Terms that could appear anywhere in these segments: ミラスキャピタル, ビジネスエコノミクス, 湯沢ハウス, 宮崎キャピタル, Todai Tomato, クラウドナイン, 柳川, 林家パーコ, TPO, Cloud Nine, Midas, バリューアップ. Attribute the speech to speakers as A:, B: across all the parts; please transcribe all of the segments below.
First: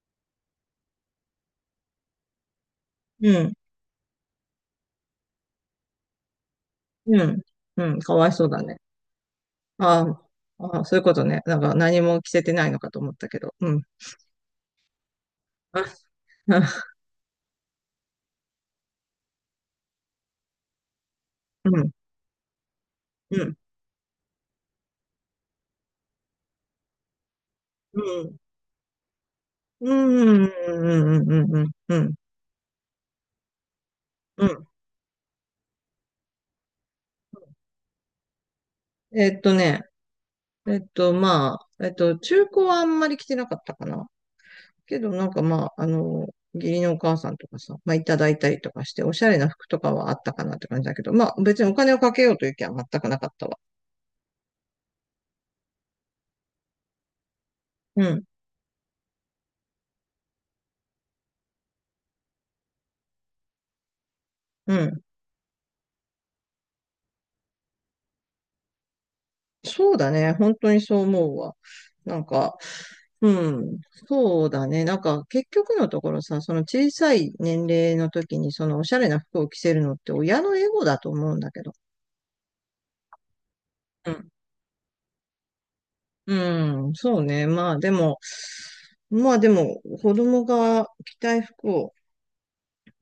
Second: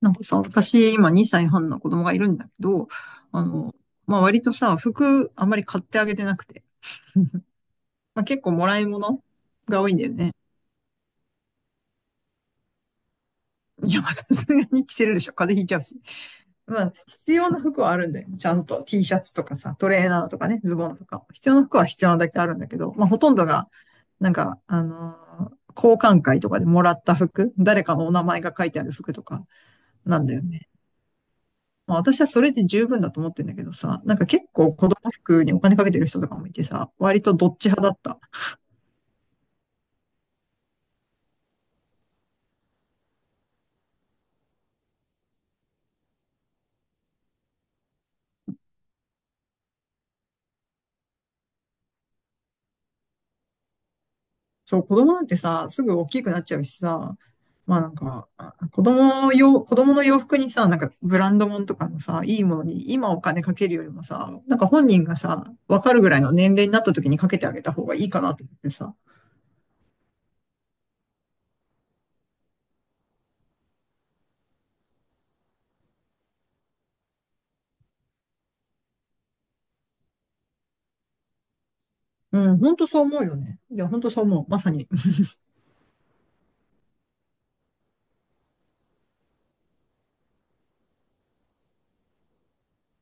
A: なんかさ、私、今2歳半の子供がいるんだけど、
B: う
A: あ
B: ん、
A: の、まあ、割とさ、服あんまり買ってあげてなくて、
B: うん、うん、か
A: まあ、
B: わい
A: 結
B: そう
A: 構
B: だ
A: も
B: ね。
A: らい物が多いん
B: あ
A: だよ
B: ー
A: ね。
B: あー、そういうことね。なんか何も着せてないのかと思ったけど。うん。
A: いや、まあ、さすがに着せるでしょ。風邪ひいちゃ
B: あ、
A: うし。まあ、
B: あ
A: 必要な服はあるんだよ。ちゃんと T シャツとかさ、トレーナーとかね、ズボンとか。必要な
B: う
A: 服は
B: ん、
A: 必要なだけあるんだけど、まあ、ほとん
B: う
A: ど
B: ん、
A: が、なんか、あの交換会とかでもらった服、誰か
B: う
A: のお名
B: ん、
A: 前が書いてある服とか
B: う
A: なんだよ
B: ん、う
A: ね。
B: ん、うん、うん、うん、
A: ま
B: う
A: あ
B: ん。
A: 私はそれで十分だと思ってんだけどさ、なんか結
B: うん
A: 構子供服にお金かけてる人とかもいてさ、割とどっち派だった。
B: えっとね、えっと、まあ、中古はあんまり着てなかったかな。けど、なんかまあ、義理のお母さんとかさ、まあ、いただいたりとかして、おしゃれな服とかはあったかなって感じだけど、まあ、別にお金をかけようという気は全くなかったわ。
A: そう、子供なんてさ、すぐ大きくなっちゃうしさ、まあなん
B: うん、
A: か、子供の洋服にさ、なんかブランド物とかのさ、いいものに今お金かけるよりもさ、なんか
B: う
A: 本
B: ん。
A: 人がさ、わかるぐらいの年齢になった時にかけてあげた方がいいかなと思ってさ。
B: そうだね。本当にそう思うわ。なんか、うん、そうだね。なんか、結局のところさ、その小さい年齢の時に、そのおしゃれな服を着せるのって親のエゴだと思うんだけど。
A: うん、ほんとそう思うよね。いや、ほん
B: う
A: とそう
B: ん、
A: 思う。まさに。
B: うん、そうね。まあでも、子供が着たい服を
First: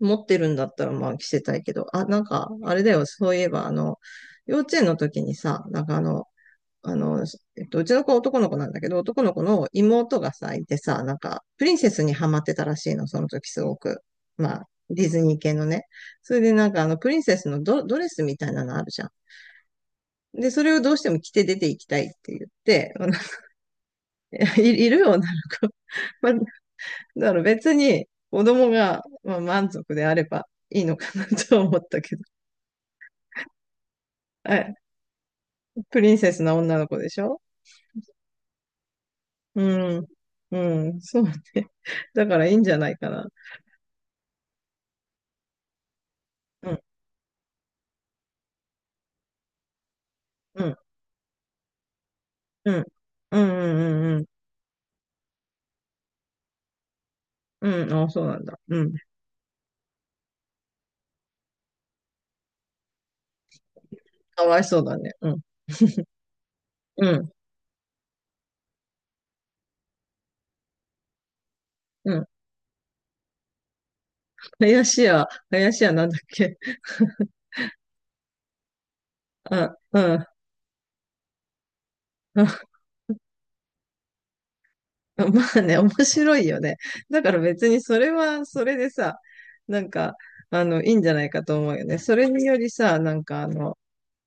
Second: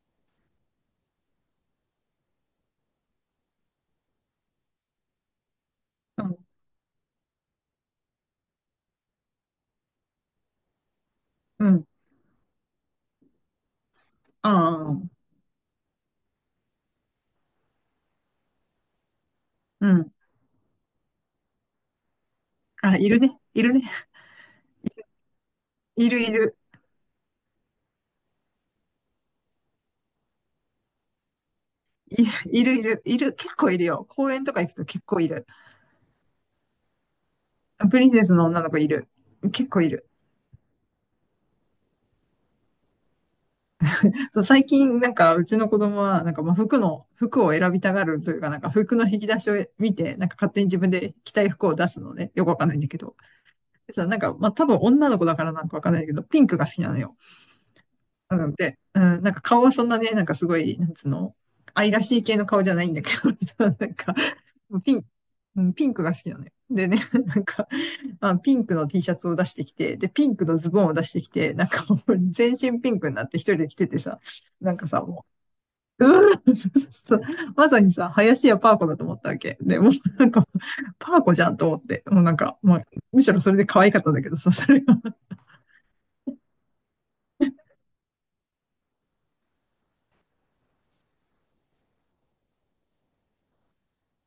B: 持ってるんだったら、まあ着せたいけど、あ、なんか、あれだよ、そういえば、幼稚園の時にさ、なんか
A: うん、
B: あの、うちの子は男の子なんだけど、男の子の妹がさ、いてさ、なんか、プ
A: う
B: リン
A: ん、
B: セスにハマってたらしいの、その時すごく。
A: あ
B: まあ、ディ
A: あ、
B: ズニー系のね。それでなんか、プリンセスのドレスみたいなのあるじゃん。
A: うん。
B: で、それをどうしても着て出ていきたいって言って、
A: あ、いるね。いるね。
B: いる女の子。
A: い るい
B: まあ、
A: る。
B: だから別に子供が、まあ、満足であればいいのかな と思ったけ
A: い、
B: ど。
A: いるいる、いる、結構いるよ。公園とか行
B: え、
A: くと結構いる。
B: プリンセスな女の子でしょ？
A: プリンセスの女の子いる。結構い
B: うん。
A: る。
B: うん、そうね。だからいいんじゃないかな。
A: そう、最近、なんか、うちの子供は、なんか、まあ、
B: うん
A: 服を選びたがるというか、なんか、服の引き出しを見て、なんか、勝手
B: う
A: に
B: ん、
A: 自分で着たい服を出すのね。よくわかん
B: う
A: ないん
B: ん、
A: だけど。
B: うん、
A: でさ、
B: うん、
A: なん
B: うん、
A: か、まあ、多分女の子だからなんかわかんないけど、ピンクが好きなのよ。
B: うん、うんあ、そうな
A: な
B: ん
A: の
B: だ。
A: で、
B: うん。
A: うん、なんか、顔はそんなね、なんか、すごい、なんつうの、愛らしい系の顔じゃないんだけど、
B: かわいそう
A: ピ
B: だ
A: ン、
B: ね。うん、
A: うん、ピンクが好きなのよ。でね、
B: う ん、
A: なんか、まあ、ピンクの T シャツを出してきて、で、ピンクのズボンを出してきて、なんかも
B: う
A: う
B: ん。
A: 全身ピンクになって一人で着ててさ、なん
B: 林
A: かさ、も
B: 家、林家
A: う、
B: なんだっ
A: うーん
B: け。
A: そう そうそうまさにさ、林家パーコだと思ったわけ。
B: あ、
A: で、もう
B: うん。
A: な
B: あ
A: んか、パーコじゃんと思って、もうなんか、まあ、むしろそれで可愛かったんだけどさ、それが
B: まあね、面白いよね。だから別にそれはそれでさ、なんか、いいんじゃないかと思うよね。それによりさ、なんか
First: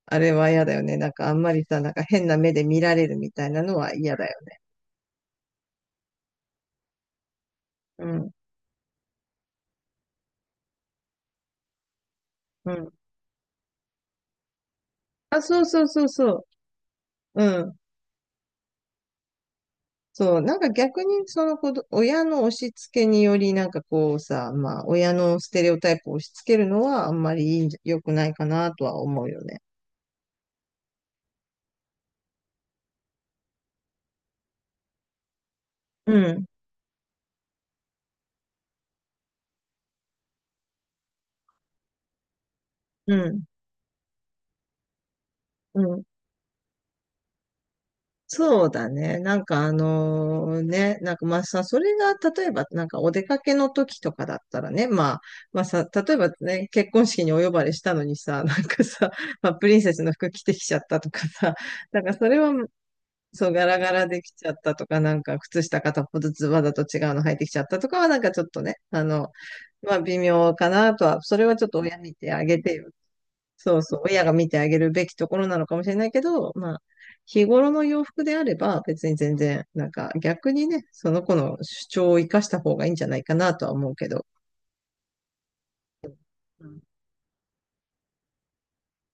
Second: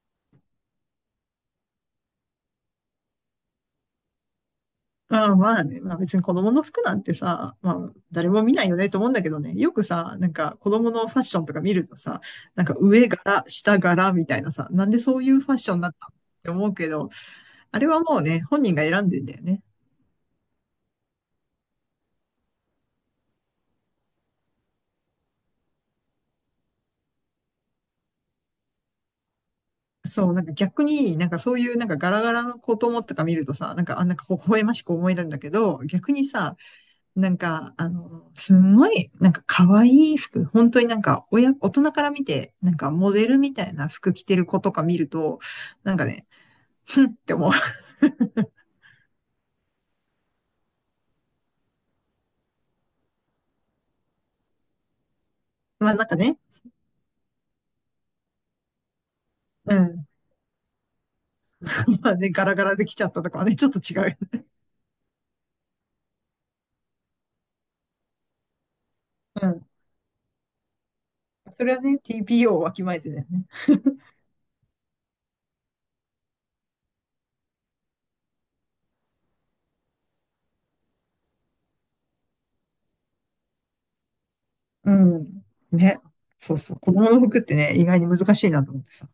B: あれは嫌だよね。なんかあんまりさ、なんか変な目で見られるみたいなのは嫌だよね。
A: まあまあね、まあ別に子供の服なんてさ、まあ
B: う
A: 誰
B: ん、
A: も見ないよねと思うんだけどね、よくさ、なんか子供のファッションとか見るとさ、なん
B: う
A: か
B: ん。
A: 上柄、下柄みたいなさ、なんでそういう
B: あ、
A: ファッ
B: そう
A: ションに
B: そう
A: なっ
B: そ
A: た
B: う
A: の
B: そ
A: って思うけど、
B: う。うん。
A: あれはもうね、本人が選んでんだよね。
B: そう、なんか逆にその子ど、親の押し付けにより、なんかこうさ、まあ、親のステレオタイプを押し付けるのはあんまりいいんじゃ良くないかなとは思うよね。
A: そう、なんか逆に、なんかそういうなんかガラガラの子供とか見るとさ、なんか微笑ましく思えるんだけど、逆
B: う
A: に
B: ん、
A: さ、なんか、あの、すんごい、なんか可愛い服、本当になんか、親、大人から見て、なんかモ
B: う
A: デル
B: ん、
A: みたいな服着てる子とか見ると、
B: う
A: なん
B: ん。
A: かね、ふんって思う。
B: そうだね。なんかまあさ、それが例えばなんかお出かけの時とかだったらね、まあさ、
A: まあなん
B: 例
A: か
B: えば
A: ね、
B: ね、結婚式にお呼ばれしたのにさ、なんかさ、まあ、プ
A: う
B: リンセス
A: ん。
B: の服着てきちゃったとかさ、なん
A: ま
B: か
A: あ
B: そ
A: ね、
B: れ
A: ガ
B: は
A: ラガラできちゃったとかは
B: そう、
A: ね、
B: ガ
A: ちょっ
B: ラ
A: と
B: ガ
A: 違う
B: ラ
A: よね。
B: できちゃったとか、なんか、靴下片方ずつわざと違うの履いてきちゃったとかは、なんかちょっとね、
A: うん。
B: まあ、微妙かなとは、それはち
A: そ
B: ょっ
A: れ
B: と
A: は
B: 親
A: ね、
B: 見てあ
A: TPO を
B: げ
A: わ
B: て
A: き
B: よ。
A: まえてだよね。
B: そうそう、親が見てあげるべきところなのかもしれないけど、まあ、日頃の洋服であれば、別に全然、なんか、逆にね、その子の主張を生かした方がいいんじゃないかなとは思うけど。
A: うん。ね。そうそう。子供の服ってね、意外に難しいなと思ってさ。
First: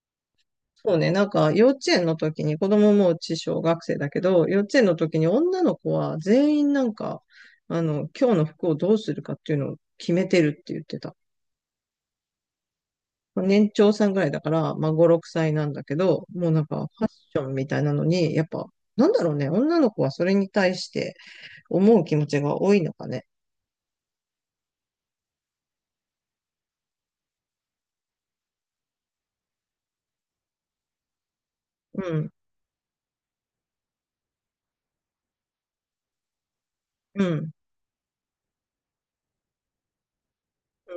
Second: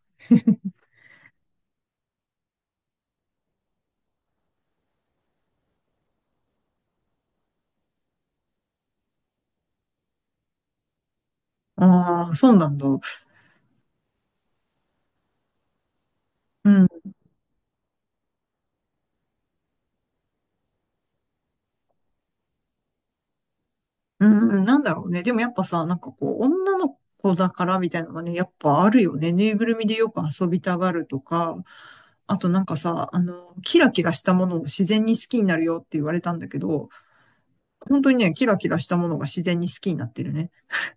B: そうね、なんか幼稚園の時に、子供もうち小学生だけど、幼稚園の時に女の子は全員なんか、今日の服をどうするかっていうのを決めてるって言ってた。
A: ああ、そうなんだ。
B: まあ年長さんぐらいだから、まあ5、6歳なんだけど、もうなん
A: う
B: か
A: ん。
B: ファッションみたいなのに、やっぱ、なんだろうね、女の子はそれに対して思う気持ちが多いのかね。
A: うん、なんだろうね。でもやっぱさ、なんかこう、女の子だからみたいなのがね、やっぱあるよね。ぬいぐるみでよく遊びたがるとか、
B: うん、
A: あとなんかさ、あの、キラキラしたものを自然に好きになるよって言われたんだけど、
B: うん、
A: 本当にね、キラキラしたものが自然に好きになってるね。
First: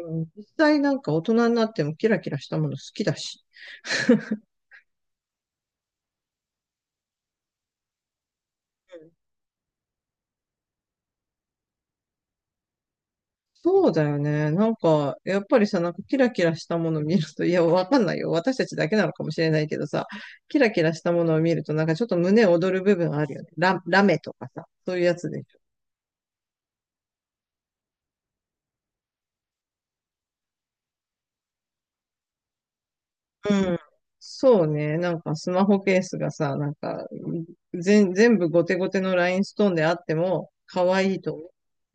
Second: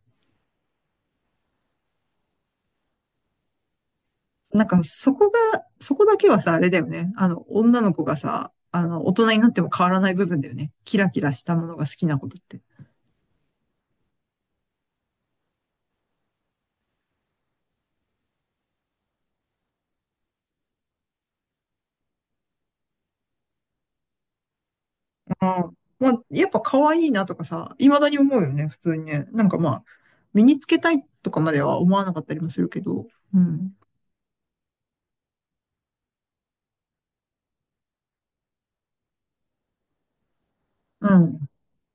B: うん。実際なんか大人になってもキラキラしたもの好きだし。
A: なんかそこが、そこだけはさ、あれだよね。あの、女の子がさ、あの、大人になっても変わらない部分だよね。キラキラしたものが好きなことって。
B: そうだよね。なんか、やっぱりさ、なんかキラキラしたもの見ると、いや、わかんないよ。私たちだけなのかもしれないけどさ、キラキラしたものを見ると、なんかちょっと胸躍る部分あるよね。ラメとかさ、そういうやつでしょ。
A: あまあ、やっぱ可愛いなとかさ、未だに思うよね、普通にね。なんかまあ、身につけたいとかまでは思わなかったりもするけど。う
B: う
A: ん。
B: ん。そうね。なんかスマホケースがさ、なんか、全部ゴテゴテのラインストーンであっても、可
A: う
B: 愛いと
A: ん。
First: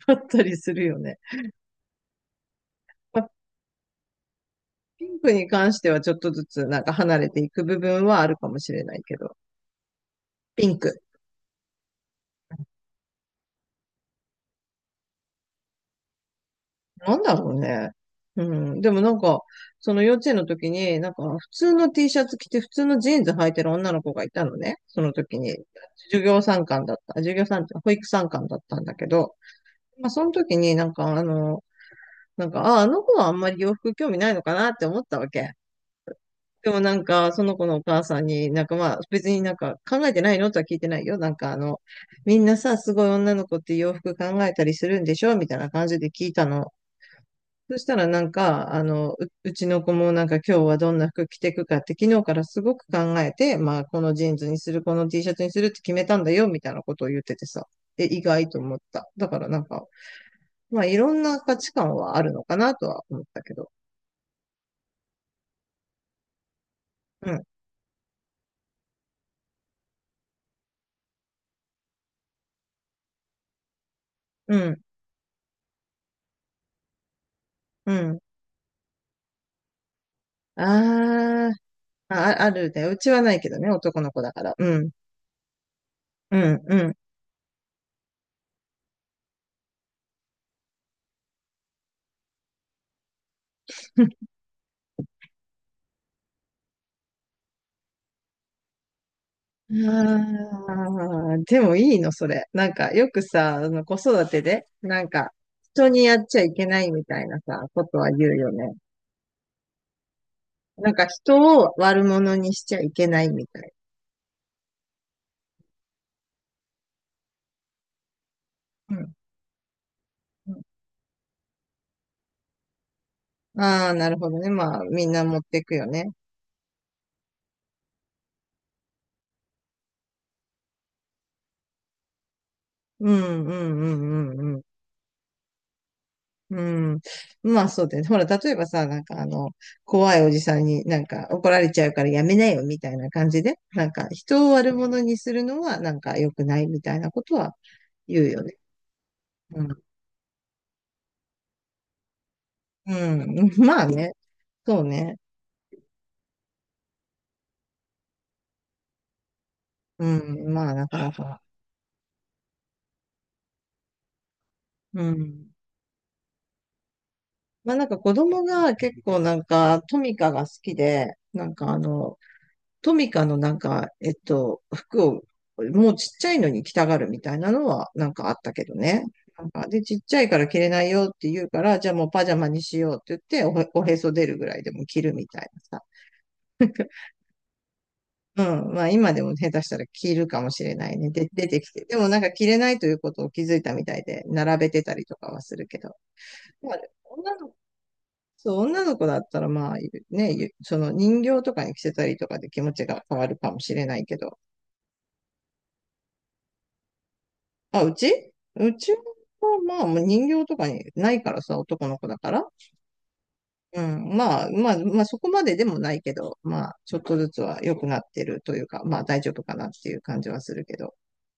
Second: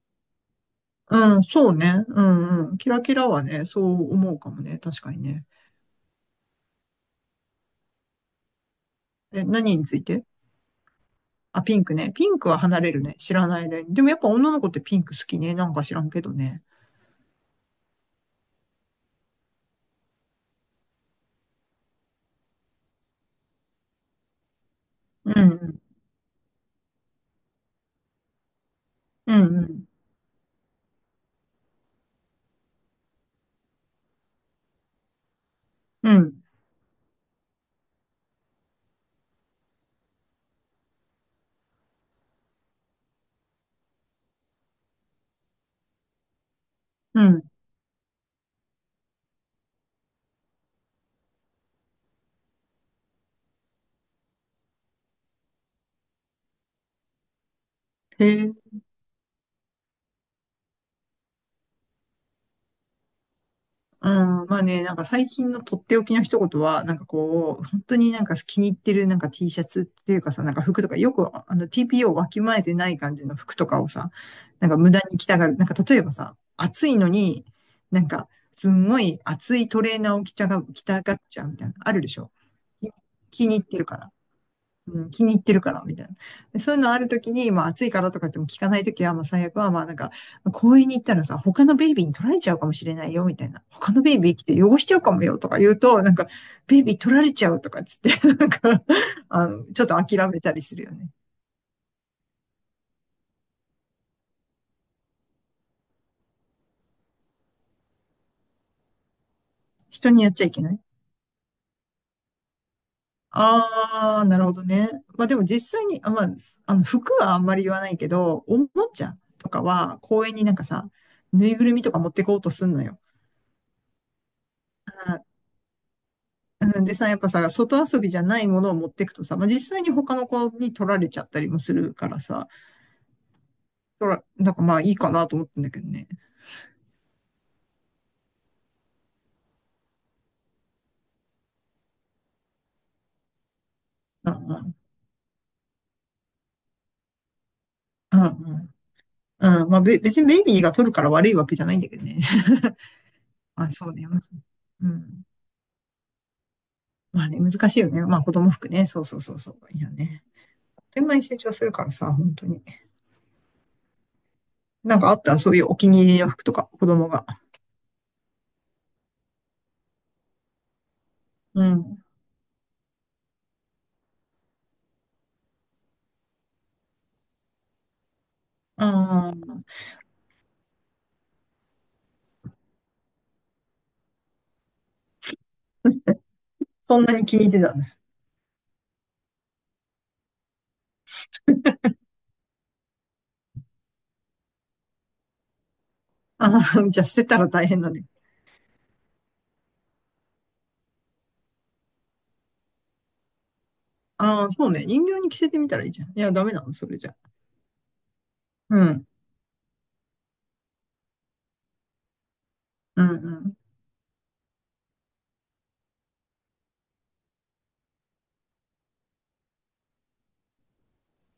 B: 思ったりするよね。
A: うん、そうね。うんうん。キラキ
B: ま
A: ラ
B: あ、
A: はね、そう思うかもね。確
B: ピ
A: か
B: ン
A: に
B: ク
A: ね。
B: に関してはちょっとずつなんか離れていく部分はあるかもしれないけど、
A: え、何について？
B: ピンク。
A: あ、ピンクね。ピンクは離れるね。知らない間に。でもやっぱ女の子ってピンク好きね。なんか知らんけどね。
B: なんだろうね。うん。でもなんか、その幼稚園の時に、なんか普通の T シャツ着て普通のジーンズ履いてる女の子がいたのね。その
A: う
B: 時
A: ん
B: に、
A: うん。
B: 授業参観だった。授業参観、保育参観だったんだけ
A: う
B: ど、
A: んうん。
B: まあその時になんかあ、あの子はあんまり洋服興味ないのかなって思ったわけ。
A: うん。
B: でもなんか、その子のお母さんになんかまあ別になんか考えてないのとは聞いてないよ。なんかみんなさ、すごい女の子って洋服考えたりするんでしょみたいな感じで聞いたの。
A: うん。
B: そしたらなんか、うちの子もなんか今日はどんな服着てくかって昨日からすごく考えて、まあこのジーンズにする、この T シャツにするって決めたんだよみたいなことを言っててさ、え、意
A: へ
B: 外
A: え。
B: と思った。だからなんか、まあいろんな価値観はあるのかなとは思ったけど。
A: うん、まあね、なんか最近のとっておきの一言は、なんか
B: うん、
A: こう、本当になんか気に入ってるなんか T シャツっていうかさ、なんか服とか、よくあの TPO をわきまえてない感じの服とかをさ、
B: う
A: なんか
B: ん、
A: 無駄に着たがる。なんか例えばさ、暑いのに、
B: う
A: なん
B: ん。
A: かすんごい暑いトレーナーを着たがっちゃう
B: あー
A: みたいな、あるで
B: あ、
A: しょ
B: ああるね。うちはない
A: 気
B: け
A: に
B: ど
A: 入っ
B: ね、
A: てるか
B: 男
A: ら。
B: の子だから。うん、
A: うん、気に入ってるから、みたいな。
B: う
A: で
B: ん、
A: そ
B: う
A: ういうの
B: ん。
A: あるときに、まあ暑いからとかっても聞かないときは、まあ最悪は、まあなんか、公園に行ったらさ、他のベイビーに取られちゃうかもしれないよ、みたいな。他のベイビー来て汚しちゃうかもよ、とか言うと、なんか、ベイビー取られちゃうとかっつって、なんか、あの、ちょっと諦めたりするよね。
B: ああ、でもいいの、それ。なんか、よくさ、子育てで、なんか、人にやっちゃいけないみたいなさ、ことは言うよね。
A: 人にやっちゃいけない。
B: なんか、人を悪者にしちゃいけないみたい。
A: ああ、なるほどね。まあでも実際に、あまあ、あの、服はあんまり言わないけど、おも
B: う
A: ち
B: ん。
A: ゃとかは公園になん
B: う
A: かさ、ぬいぐるみとか持ってこうとすんのよ。
B: ん。ああ、なるほどね。まあ、みんな持っていくよね。
A: うんでさ、やっぱさ、外遊びじゃないものを持ってくとさ、まあ、実際に他の子に取られちゃったりもするからさ、
B: うん、うん、うん、
A: なん
B: う
A: か
B: ん、
A: まあいいかなと思ってんだけどね。
B: うん。まあそうだよね。ほら、例えばさ、なんか怖いおじさんになんか怒られちゃうからやめなよみたいな感じで、なんか
A: う
B: 人
A: ん
B: を
A: う
B: 悪
A: ん。
B: 者にするのはなんか良くないみたいなことは
A: うん
B: 言
A: う
B: うよね。
A: ん。
B: う
A: うん。まあ
B: ん。
A: べ、別にベイビーが取るから悪いわけじゃないんだけどね。
B: うん。
A: まあ、
B: まあ
A: そうね。
B: ね。
A: まあそ
B: そう
A: うう
B: ね。
A: ん。まあね、難しいよね。まあ子供服ね。そうそうそうそう。いや
B: う
A: ね。
B: ん。まあ
A: あっ
B: なか
A: という
B: な
A: 間に成
B: か。
A: 長するからさ、本当に。なん
B: う
A: かあったそ
B: ん。
A: ういうお気に入りの服とか、子供が。
B: まあなんか子供が結構なんかトミカが好きで、なん
A: う
B: か
A: ん。
B: トミカのなんか、服を、もうちっちゃいのに着たがるみたいなのはなんかあったけどね。
A: あ
B: なんか、
A: あ、
B: で、ちっちゃいから着れないよって言うから、じゃあもうパジャマにしようって言っておへそ出るぐらいでも着るみたいなさ。
A: そんなに気に入ってたんだ。
B: うん。まあ今でも下手したら着るかもしれないね。で、出てきて。でもなんか着れないということを気づいたみたいで、並べてたりとかはするけど。
A: あ
B: まあ、
A: あ、じゃあ捨て
B: 女
A: たら
B: の子
A: 大変だね。
B: そう、女の子だったら、まあ、ね、ゆその人形とかに着せたりとかで気持ちが変わるかもしれないけど、
A: ああ、そうね。人形に着せてみたらいいじゃん。いや、ダメなの、それじゃ。
B: あ、うちう
A: う
B: ちは、
A: ん。
B: まあ、もう人形とかにないからさ、男の子だから。
A: うん、うん。
B: うん。まあ、そこまででもないけど、まあ、ちょっとずつは良くなってるというか、まあ、大丈夫かなっていう感じはするけど。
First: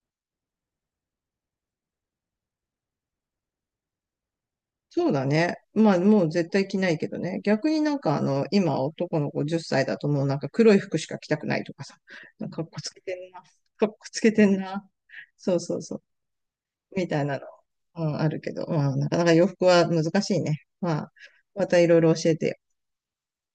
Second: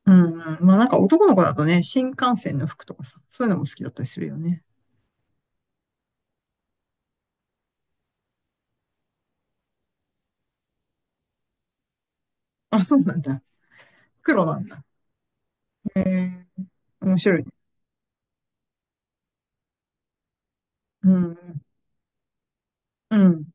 A: うん、うん。まあなんか男の子だとね、新幹線の服とかさ、そういうのも好きだったりするよね。
B: そうだね。まあ、もう絶対着ないけどね。逆になんか、今、男の子10歳だともうなんか黒い服しか着たくないとかさ、なんかかっこ
A: あ、
B: つ
A: そ
B: け
A: う
B: て
A: なん
B: んな。
A: だ。
B: かっこつけ
A: 黒
B: てん
A: なんだ。
B: な。そうそうそ
A: へ
B: う。
A: え、
B: み
A: 面
B: たい
A: 白
B: な
A: い
B: の、
A: ね。
B: うん、あるけど、まあ、なかなか洋服は難しいね。ま
A: う
B: あ、
A: ん。
B: またいろいろ教えてよ。
A: うん。